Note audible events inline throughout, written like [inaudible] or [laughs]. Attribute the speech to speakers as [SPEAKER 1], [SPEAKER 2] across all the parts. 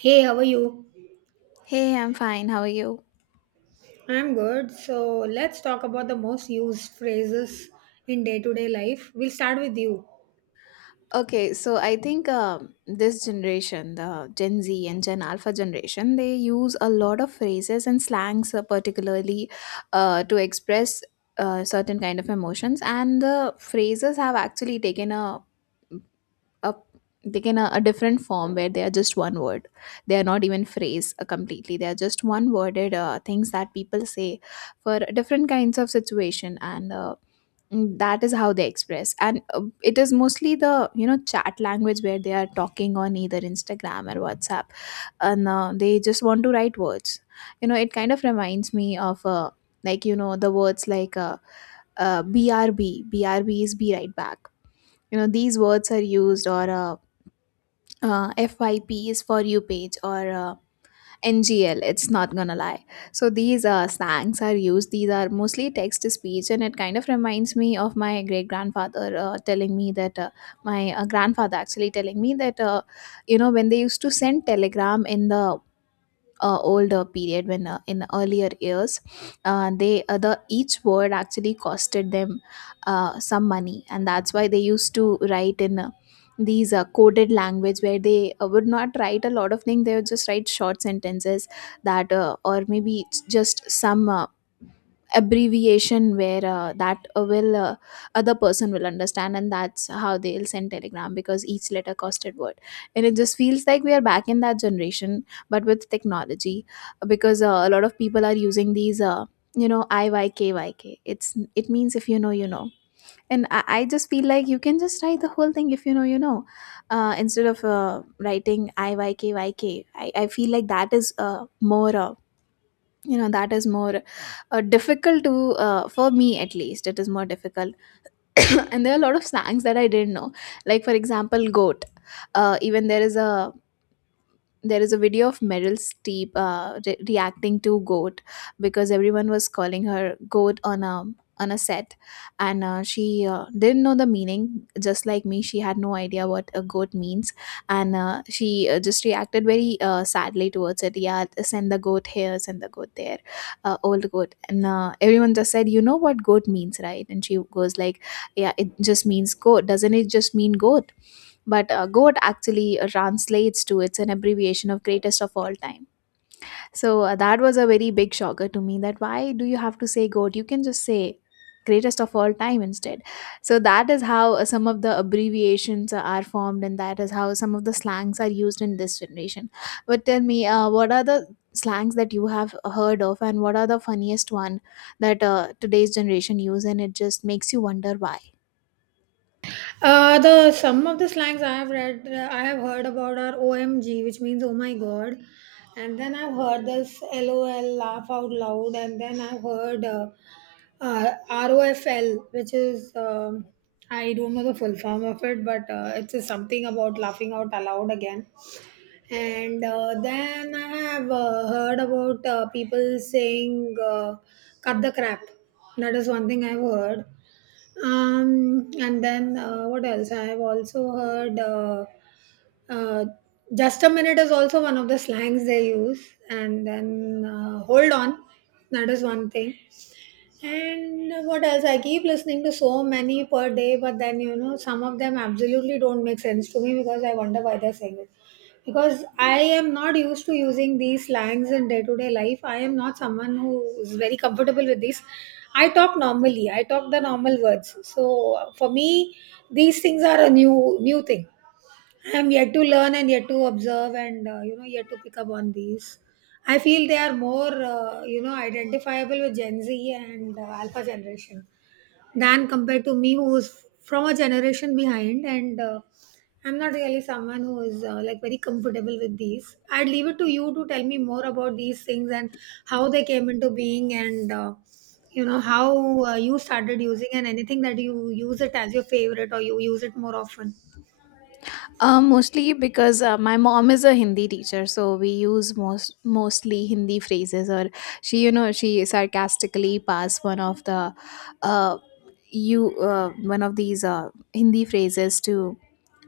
[SPEAKER 1] Hey, how are you?
[SPEAKER 2] Hey, I'm fine. How are you?
[SPEAKER 1] I'm good. So let's talk about the most used phrases in day-to-day life. We'll start with you.
[SPEAKER 2] Okay, so I think this generation, the Gen Z and Gen Alpha generation, they use a lot of phrases and slangs, particularly to express certain kind of emotions. And the phrases have actually a taken a different form where they are just one word. They are not even phrase completely. They are just one worded things that people say for different kinds of situation. That is how they express, and it is mostly the chat language where they are talking on either Instagram or WhatsApp, and they just want to write words. You know, it kind of reminds me of the words like BRB. BRB is be right back. You know, these words are used. Or FYP is for you page. Or NGL, it's not gonna lie. So these slangs are used. These are mostly text to speech, and it kind of reminds me of my great grandfather telling me that my grandfather actually telling me that when they used to send telegram in the older period, when in earlier years the each word actually costed them some money, and that's why they used to write in these coded language where they would not write a lot of things. They would just write short sentences that or maybe it's just some abbreviation where that will other person will understand, and that's how they'll send telegram, because each letter costed word. And it just feels like we are back in that generation, but with technology, because a lot of people are using these IYKYK. It's it means if you know you know. And I just feel like you can just write the whole thing, if you know you know, instead of writing IYKYK. I feel like that is more you know that is more difficult to for me, at least, it is more difficult. [coughs] And there are a lot of slangs that I didn't know, like for example goat. Even there is a video of Meryl Streep reacting to goat, because everyone was calling her goat on a set, and she didn't know the meaning. Just like me, she had no idea what a goat means, and she just reacted very sadly towards it. "Yeah, send the goat here, send the goat there, old goat," and everyone just said, "You know what goat means, right?" And she goes like, "Yeah, it just means goat. Doesn't it just mean goat?" But goat actually translates to, it's an abbreviation of greatest of all time. So that was a very big shocker to me, that why do you have to say goat, you can just say greatest of all time instead. So that is how some of the abbreviations are formed, and that is how some of the slangs are used in this generation. But tell me, what are the slangs that you have heard of, and what are the funniest one that today's generation use, and it just makes you wonder why.
[SPEAKER 1] The some of the slangs I have heard about are OMG, which means oh my god. And then I've heard this LOL, laugh out loud. And then I've heard ROFL, which is I don't know the full form of it, but it's something about laughing out aloud again. And then I have heard about people saying, cut the crap. That is one thing I've heard. And then what else? I've also heard uh, just a minute is also one of the slangs they use. And then hold on. That is one thing. And what else? I keep listening to so many per day, but then some of them absolutely don't make sense to me, because I wonder why they're saying it. Because I am not used to using these slangs in day to day life. I am not someone who is very comfortable with these. I talk normally. I talk the normal words. So for me, these things are a new thing. I'm yet to learn and yet to observe, and yet to pick up on these. I feel they are more identifiable with Gen Z and Alpha generation than compared to me, who is from a generation behind, and I'm not really someone who is like very comfortable with these. I'd leave it to you to tell me more about these things and how they came into being, and how you started using, and anything that you use it as your favorite or you use it more often.
[SPEAKER 2] Mostly because my mom is a Hindi teacher, so we use mostly Hindi phrases. Or she, you know, she sarcastically passed one of the, uh, you one of these Hindi phrases to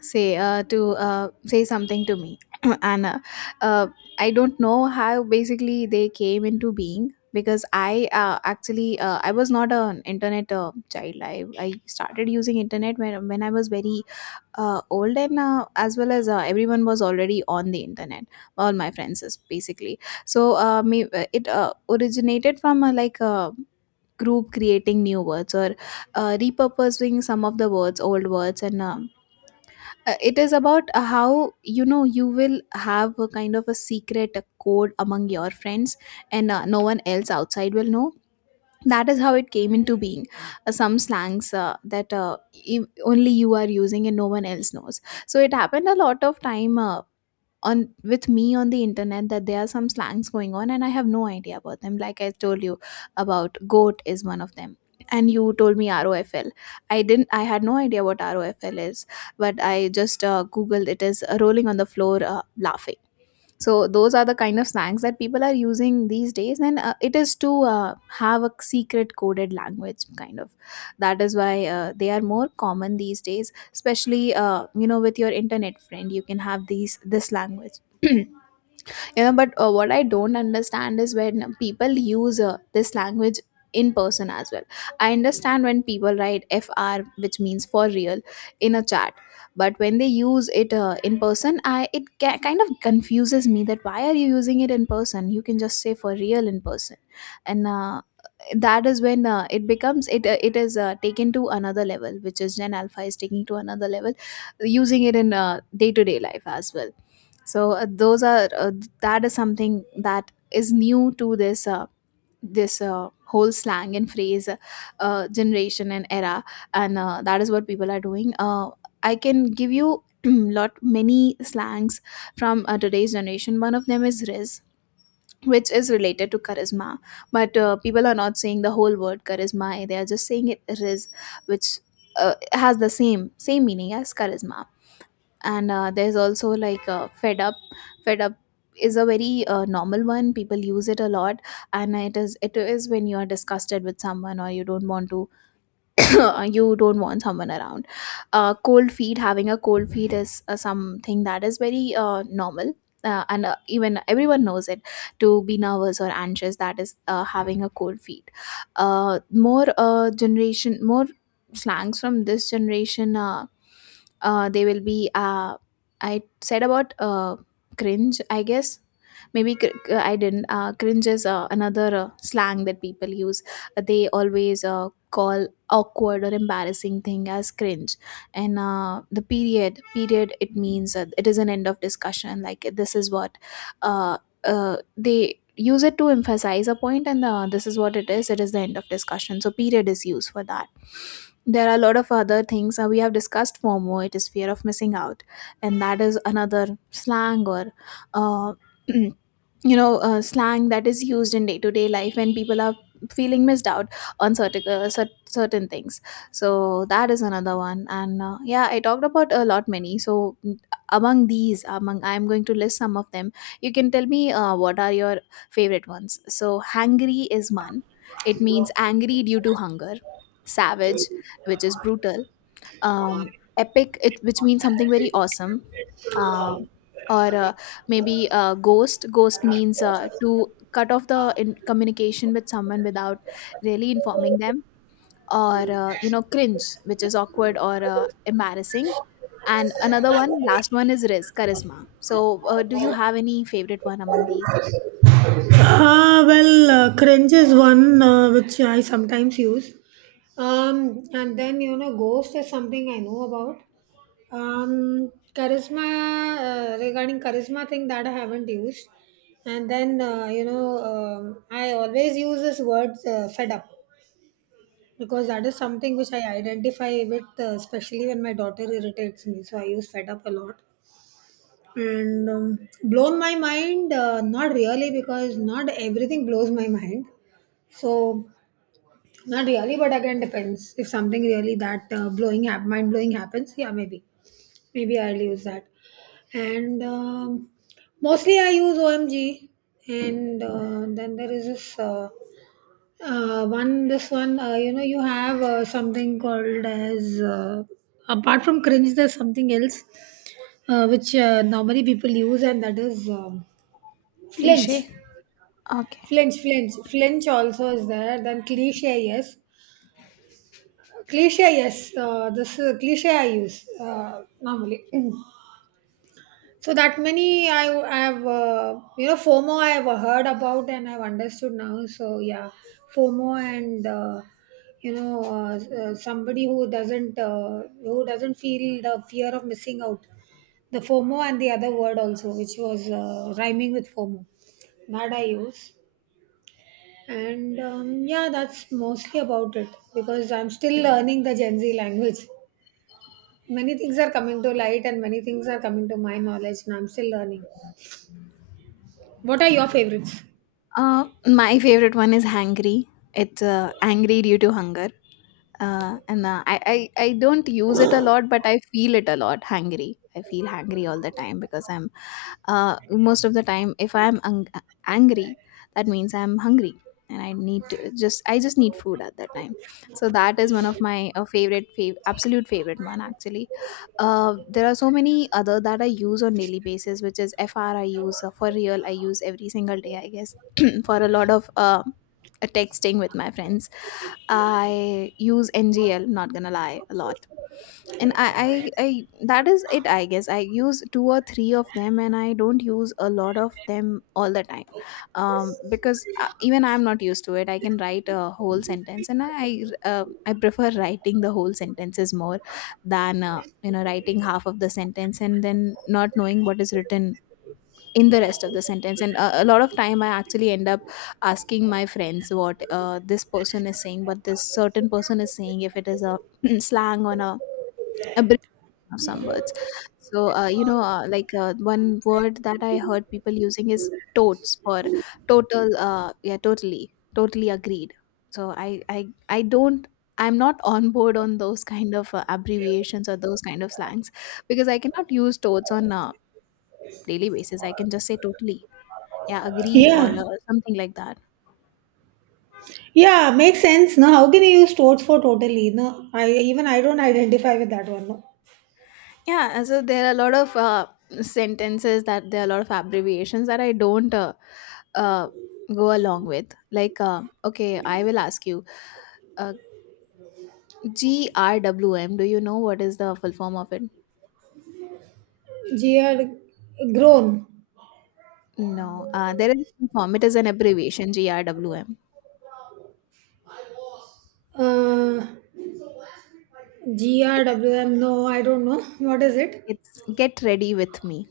[SPEAKER 2] say something to me, [clears throat] and uh, I don't know how basically they came into being, because I was not an internet child. I started using internet when I was very old, and as well as everyone was already on the internet, all my friends is basically. So it originated from like a group creating new words, or repurposing some of the words old words. And it is about how, you know, you will have a kind of a secret code among your friends, and no one else outside will know. That is how it came into being, some slangs that only you are using and no one else knows. So it happened a lot of time on with me on the internet, that there are some slangs going on and I have no idea about them. Like I told you about, goat is one of them. And you told me ROFL. I didn't, I had no idea what ROFL is, but I just googled it. Is rolling on the floor laughing. So those are the kind of slangs that people are using these days. And it is to have a secret coded language kind of. That is why they are more common these days, especially with your internet friend, you can have these this language. [clears throat] You know, but what I don't understand is when people use this language in person as well. I understand when people write FR, which means for real, in a chat, but when they use it in person, I it ca- kind of confuses me, that why are you using it in person, you can just say for real in person. And that is when it becomes it it is taken to another level, which is Gen Alpha is taking to another level, using it in day-to-day life as well. So those are that is something that is new to this whole slang and phrase generation and era. And that is what people are doing. I can give you [clears throat] lot many slangs from today's generation. One of them is riz, which is related to charisma, but people are not saying the whole word charisma, they are just saying it riz, which uh, has the same meaning as charisma. And there's also like fed up. Fed up is a very normal one, people use it a lot. And it is when you are disgusted with someone, or you don't want to [coughs] [clears throat] you don't want someone around. Cold feet, having a cold feet is something that is very normal. And Even everyone knows it to be nervous or anxious, that is having a cold feet. More slangs from this generation, they will be I said about cringe, I guess. Maybe cr- I didn't Cringe is another slang that people use. They always call awkward or embarrassing thing as cringe. And the period, it means it is an end of discussion, like this is what uh, they use it to emphasize a point, and this is what it is the end of discussion, so period is used for that. There are a lot of other things we have discussed. FOMO, it is fear of missing out, and that is another slang or uh, [clears throat] slang that is used in day-to-day life when people are feeling missed out on certain certain things. So that is another one. And yeah, I talked about a lot many. Among these, among I'm going to list some of them, you can tell me what are your favorite ones. So hangry is one, it means angry due to hunger. Savage, which is brutal. Epic, which means something very awesome. Uh, or maybe Ghost. Ghost means to cut off the communication with someone without really informing them. Or you know, cringe, which is awkward or embarrassing. And another one, last one, is risk, charisma. So, do you have any favorite one among these?
[SPEAKER 1] Well, cringe is one which I sometimes use. And then, you know, ghost is something I know about. Charisma, regarding charisma thing that I haven't used. And then, you know, I always use this word fed up, because that is something which I identify with, especially when my daughter irritates me. So I use fed up a lot. And blown my mind, not really, because not everything blows my [laughs] mind, so not really, but again depends. If something really that mind blowing happens, yeah, maybe, maybe I'll use that. And mostly I use OMG, and then there is this one. This one, you know, you have something called as, apart from cringe, there's something else which normally people use, and that is flinch.
[SPEAKER 2] Cliche. Okay.
[SPEAKER 1] Flinch also is there. Then cliche, yes. Cliche, yes. This cliche I use normally. [clears throat] So that many, I have, you know, FOMO I have heard about and I've understood now. So yeah, FOMO, and somebody who doesn't, who doesn't feel the fear of missing out. The FOMO and the other word also, which was rhyming with FOMO, that I use. And yeah, that's mostly about it, because I'm still learning the Gen Z language. Many things are coming to light and many things are coming to my knowledge, and I'm still learning. What are your favorites?
[SPEAKER 2] My favorite one is hangry, it's angry due to hunger. And I don't use it a lot, but I feel it a lot. Hungry, I feel hungry all the time, because I'm, uh, most of the time, if I'm angry, that means I'm hungry, and I need to just need food at that time. So that is one of my absolute favorite one. Actually, there are so many other that I use on daily basis, which is FR, I use for real. I use every single day, I guess, [clears throat] for a lot of texting with my friends. I use NGL, not gonna lie, a lot. And that is it, I guess. I use two or three of them and I don't use a lot of them all the time. Because even I'm not used to it. I can write a whole sentence and I prefer writing the whole sentences more than writing half of the sentence and then not knowing what is written in the rest of the sentence and a lot of time I actually end up asking my friends what this person is saying but this certain person is saying if it is a [clears throat] slang on a of some words. So, one word that I heard people using is totes for total. Yeah, totally agreed. So I don't. I'm not on board on those kind of abbreviations or those kind of slangs because I cannot use totes on a daily basis. I can just say totally, yeah, agreed or
[SPEAKER 1] Yeah.
[SPEAKER 2] something like that.
[SPEAKER 1] Yeah, makes sense. No, how can you use totes for totally? No, I don't identify with that one. No.
[SPEAKER 2] Yeah, so there are a lot of sentences that there are a lot of abbreviations that I don't uh, go along with. Like, okay, I will ask you, uh, GRWM, do you know what is the full form of it?
[SPEAKER 1] GR grown.
[SPEAKER 2] No, there is a form. It is an abbreviation, GRWM.
[SPEAKER 1] Uh
[SPEAKER 2] It,
[SPEAKER 1] GRWM. No, I don't know. [laughs] What is it?
[SPEAKER 2] it's get ready with me.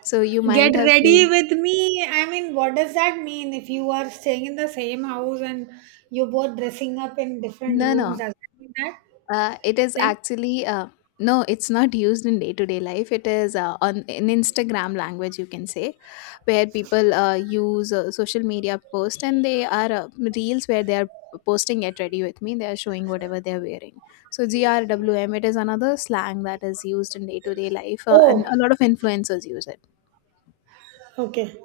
[SPEAKER 2] So you
[SPEAKER 1] Get
[SPEAKER 2] might have
[SPEAKER 1] ready
[SPEAKER 2] seen.
[SPEAKER 1] with me. I mean, what does that mean? If you are staying in the same house and you're both dressing up in different
[SPEAKER 2] No,
[SPEAKER 1] rooms,
[SPEAKER 2] no.
[SPEAKER 1] does that mean that?
[SPEAKER 2] It is
[SPEAKER 1] Then
[SPEAKER 2] actually no, it's not used in day to day life. It is on in Instagram language, you can say, where people use social media post and they are reels where they are posting get ready with me. They are showing whatever they are wearing. So GRWM, it is another slang that is used in day to day life, and
[SPEAKER 1] oh,
[SPEAKER 2] a lot of influencers use it.
[SPEAKER 1] okay.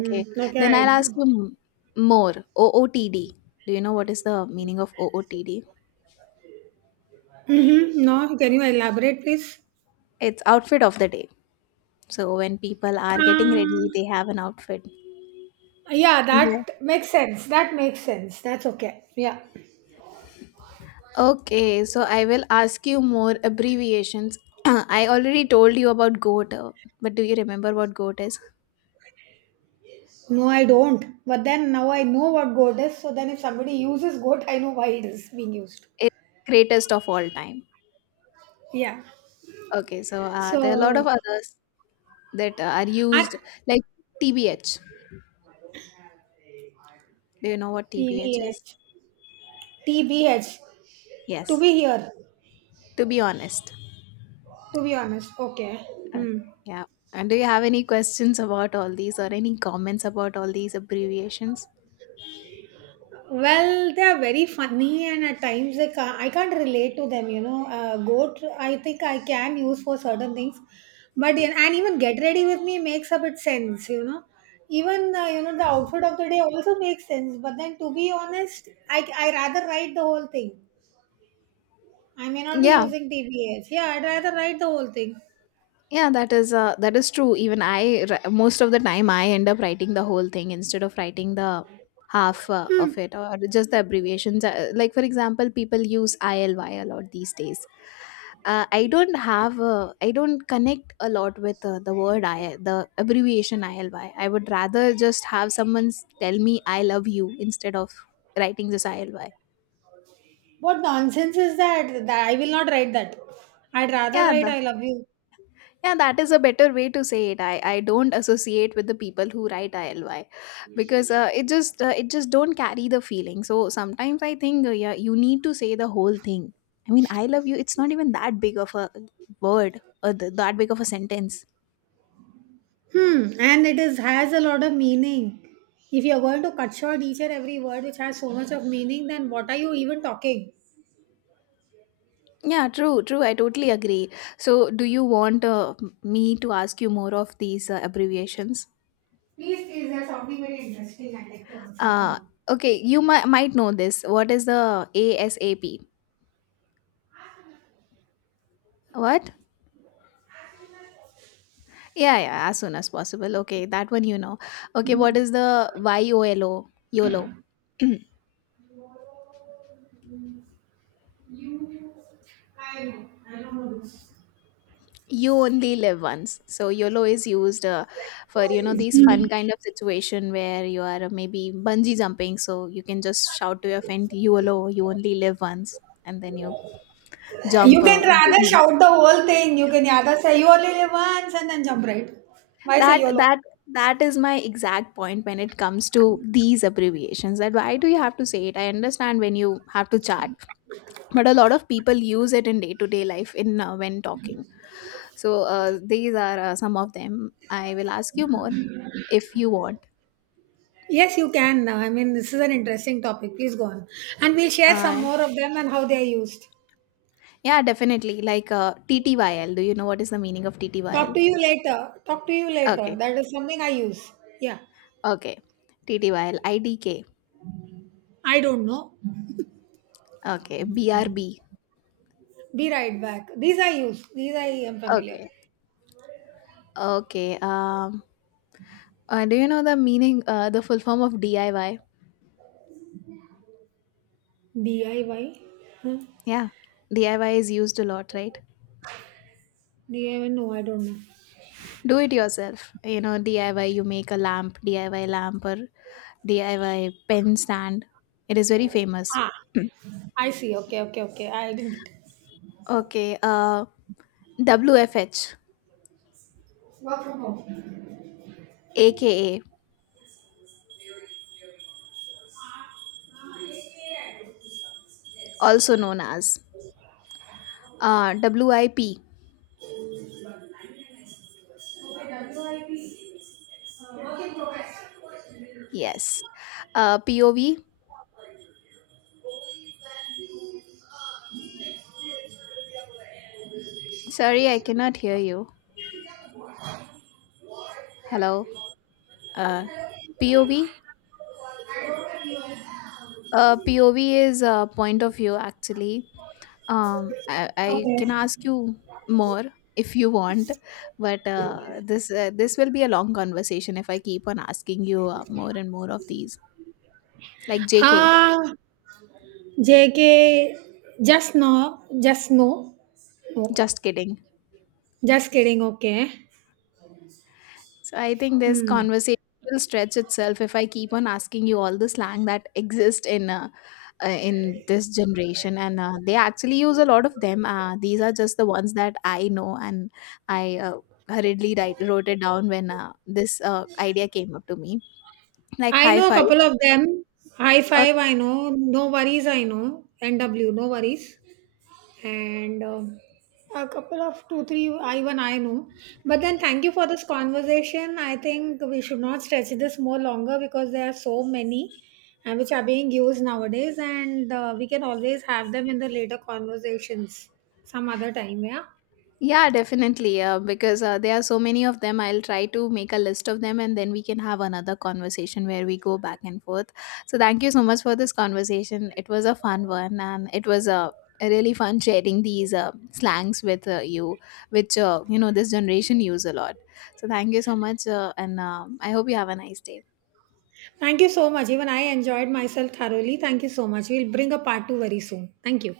[SPEAKER 2] Okay,
[SPEAKER 1] Okay.
[SPEAKER 2] then I'll
[SPEAKER 1] I,
[SPEAKER 2] ask you more. OOTD. Do you know what is the meaning of OOTD?
[SPEAKER 1] mm-hmm. No, can you elaborate, please?
[SPEAKER 2] It's outfit of the day. So when people are getting
[SPEAKER 1] Uh,
[SPEAKER 2] ready, they have an outfit.
[SPEAKER 1] yeah,
[SPEAKER 2] Yeah.
[SPEAKER 1] that makes sense. That makes sense. That's okay. Yeah.
[SPEAKER 2] Okay, so I will ask you more abbreviations. [clears throat] I already told you about goat, but do you remember what goat is?
[SPEAKER 1] No, I don't. But then now I know what goat is. So then if somebody uses goat, I know why it is being used.
[SPEAKER 2] It's greatest of all time.
[SPEAKER 1] Yeah.
[SPEAKER 2] Okay, so there are a lot
[SPEAKER 1] So,
[SPEAKER 2] of others that are
[SPEAKER 1] I
[SPEAKER 2] used, like TBH. Do you know what
[SPEAKER 1] T
[SPEAKER 2] TBH
[SPEAKER 1] B
[SPEAKER 2] is?
[SPEAKER 1] H T B H To
[SPEAKER 2] Yes,
[SPEAKER 1] be here.
[SPEAKER 2] to be honest.
[SPEAKER 1] To be honest. Okay. Hmm.
[SPEAKER 2] Okay. Yeah. And do you have any questions about all these or any comments about all these abbreviations?
[SPEAKER 1] Well, they are very funny, and at times they ca I can't relate to them. You know, goat. I think I can use for certain things, but and even get ready with me makes a bit sense. You know, even the outfit of the day also makes sense. But then to be honest, I rather write the whole thing. I may not be
[SPEAKER 2] Yeah.
[SPEAKER 1] using TBH. Yeah, I'd rather write the whole thing.
[SPEAKER 2] Yeah, that is true. Most of the time, I end up writing the whole thing instead of writing the half of it or just the abbreviations. Like for example, people use ILY a lot these days. I don't have, I don't connect a lot with the abbreviation ILY. I would rather just have someone tell me I love you instead of writing this ILY.
[SPEAKER 1] What nonsense is that? That I will not write that. I'd rather
[SPEAKER 2] Yeah,
[SPEAKER 1] write I love you.
[SPEAKER 2] Yeah, that is a better way to say it. I don't associate with the people who write ILY because it just don't carry the feeling. So sometimes I think yeah, you need to say the whole thing. I mean, I love you. It's not even that big of a word or that big of a sentence.
[SPEAKER 1] Hmm, and it is has a lot of meaning. If you're going to cut short each and every word which has so much of meaning, then what are you even talking?
[SPEAKER 2] Yeah, true, true. I totally agree. So, do you want me to ask you more of these abbreviations?
[SPEAKER 1] Please, is there something very interesting I'd like to answer
[SPEAKER 2] Uh
[SPEAKER 1] from
[SPEAKER 2] okay, you might know this. What is the ASAP? What? Yeah, yeah, as soon as possible. Okay, that one you know. Okay, what is the YOLO? YOLO. [clears throat]
[SPEAKER 1] you? You, I know, I don't know this.
[SPEAKER 2] You only live once. So YOLO is used for you know these
[SPEAKER 1] Hmm.
[SPEAKER 2] fun kind of situation where you are maybe bungee jumping. So you can just shout to your friend YOLO. You only live once, and then you
[SPEAKER 1] You
[SPEAKER 2] jump.
[SPEAKER 1] can rather
[SPEAKER 2] Did
[SPEAKER 1] shout the whole thing. You can rather say you only live once and then jump right. Why say
[SPEAKER 2] that
[SPEAKER 1] YOLO?
[SPEAKER 2] that that is my exact point when it comes to these abbreviations. That why do you have to say it? I understand when you have to chat but a lot of people use it in day-to-day life in when talking so these are some of them I will ask you more if you want
[SPEAKER 1] Yes, you can. I mean, this is an interesting topic. Please go on. And we'll share some
[SPEAKER 2] uh,
[SPEAKER 1] more of them and how they are used.
[SPEAKER 2] yeah definitely like ttyl do you know what is the meaning of
[SPEAKER 1] Talk
[SPEAKER 2] ttyl
[SPEAKER 1] to you later. Talk to you later.
[SPEAKER 2] okay
[SPEAKER 1] That is something I use. Yeah.
[SPEAKER 2] okay ttyl idk
[SPEAKER 1] I don't know.
[SPEAKER 2] okay brb
[SPEAKER 1] Be right back. These I use. These I am familiar.
[SPEAKER 2] okay okay do you know the meaning the full form of diy
[SPEAKER 1] DIY? Huh?
[SPEAKER 2] yeah diy is used a lot right
[SPEAKER 1] DIY? No, I don't know.
[SPEAKER 2] do it yourself you know diy you make a lamp diy lamp or diy pen stand it is very famous
[SPEAKER 1] Ah, I see. Okay, okay, okay. I didn't get it.
[SPEAKER 2] okay wfh
[SPEAKER 1] Work from home.
[SPEAKER 2] aka also known as wip yes pov sorry I cannot hear you hello uh pov pov is a point of view actually. I can
[SPEAKER 1] Okay.
[SPEAKER 2] ask you more if you want, but this will be a long conversation if I keep on asking you more and more of these. Like JK,
[SPEAKER 1] Ah, JK. Just no. Just no. No.
[SPEAKER 2] just kidding.
[SPEAKER 1] Just kidding. Okay.
[SPEAKER 2] So I think this
[SPEAKER 1] Hmm.
[SPEAKER 2] conversation will stretch itself if I keep on asking you all the slang that exist in this generation, and they actually use a lot of them. These are just the ones that I know, and I hurriedly wrote it down when this idea came up to me. Like
[SPEAKER 1] I
[SPEAKER 2] high
[SPEAKER 1] know a
[SPEAKER 2] five.
[SPEAKER 1] couple of them. High five, I know. No worries, I know. NW, no worries. And a couple of two, three, I even I know. But then thank you for this conversation. I think we should not stretch this more longer, because there are so many which are being used nowadays, and we can always have them in the later conversations some other time. Yeah.
[SPEAKER 2] Yeah, definitely. Because there are so many of them, I'll try to make a list of them and then we can have another conversation where we go back and forth. So, thank you so much for this conversation. It was a fun one and it was a really fun sharing these slangs with you, which, this generation use a lot. So, thank you so much. And I hope you have a nice day.
[SPEAKER 1] Thank you so much. Even I enjoyed myself thoroughly. Thank you so much. We'll bring a part two very soon. Thank you.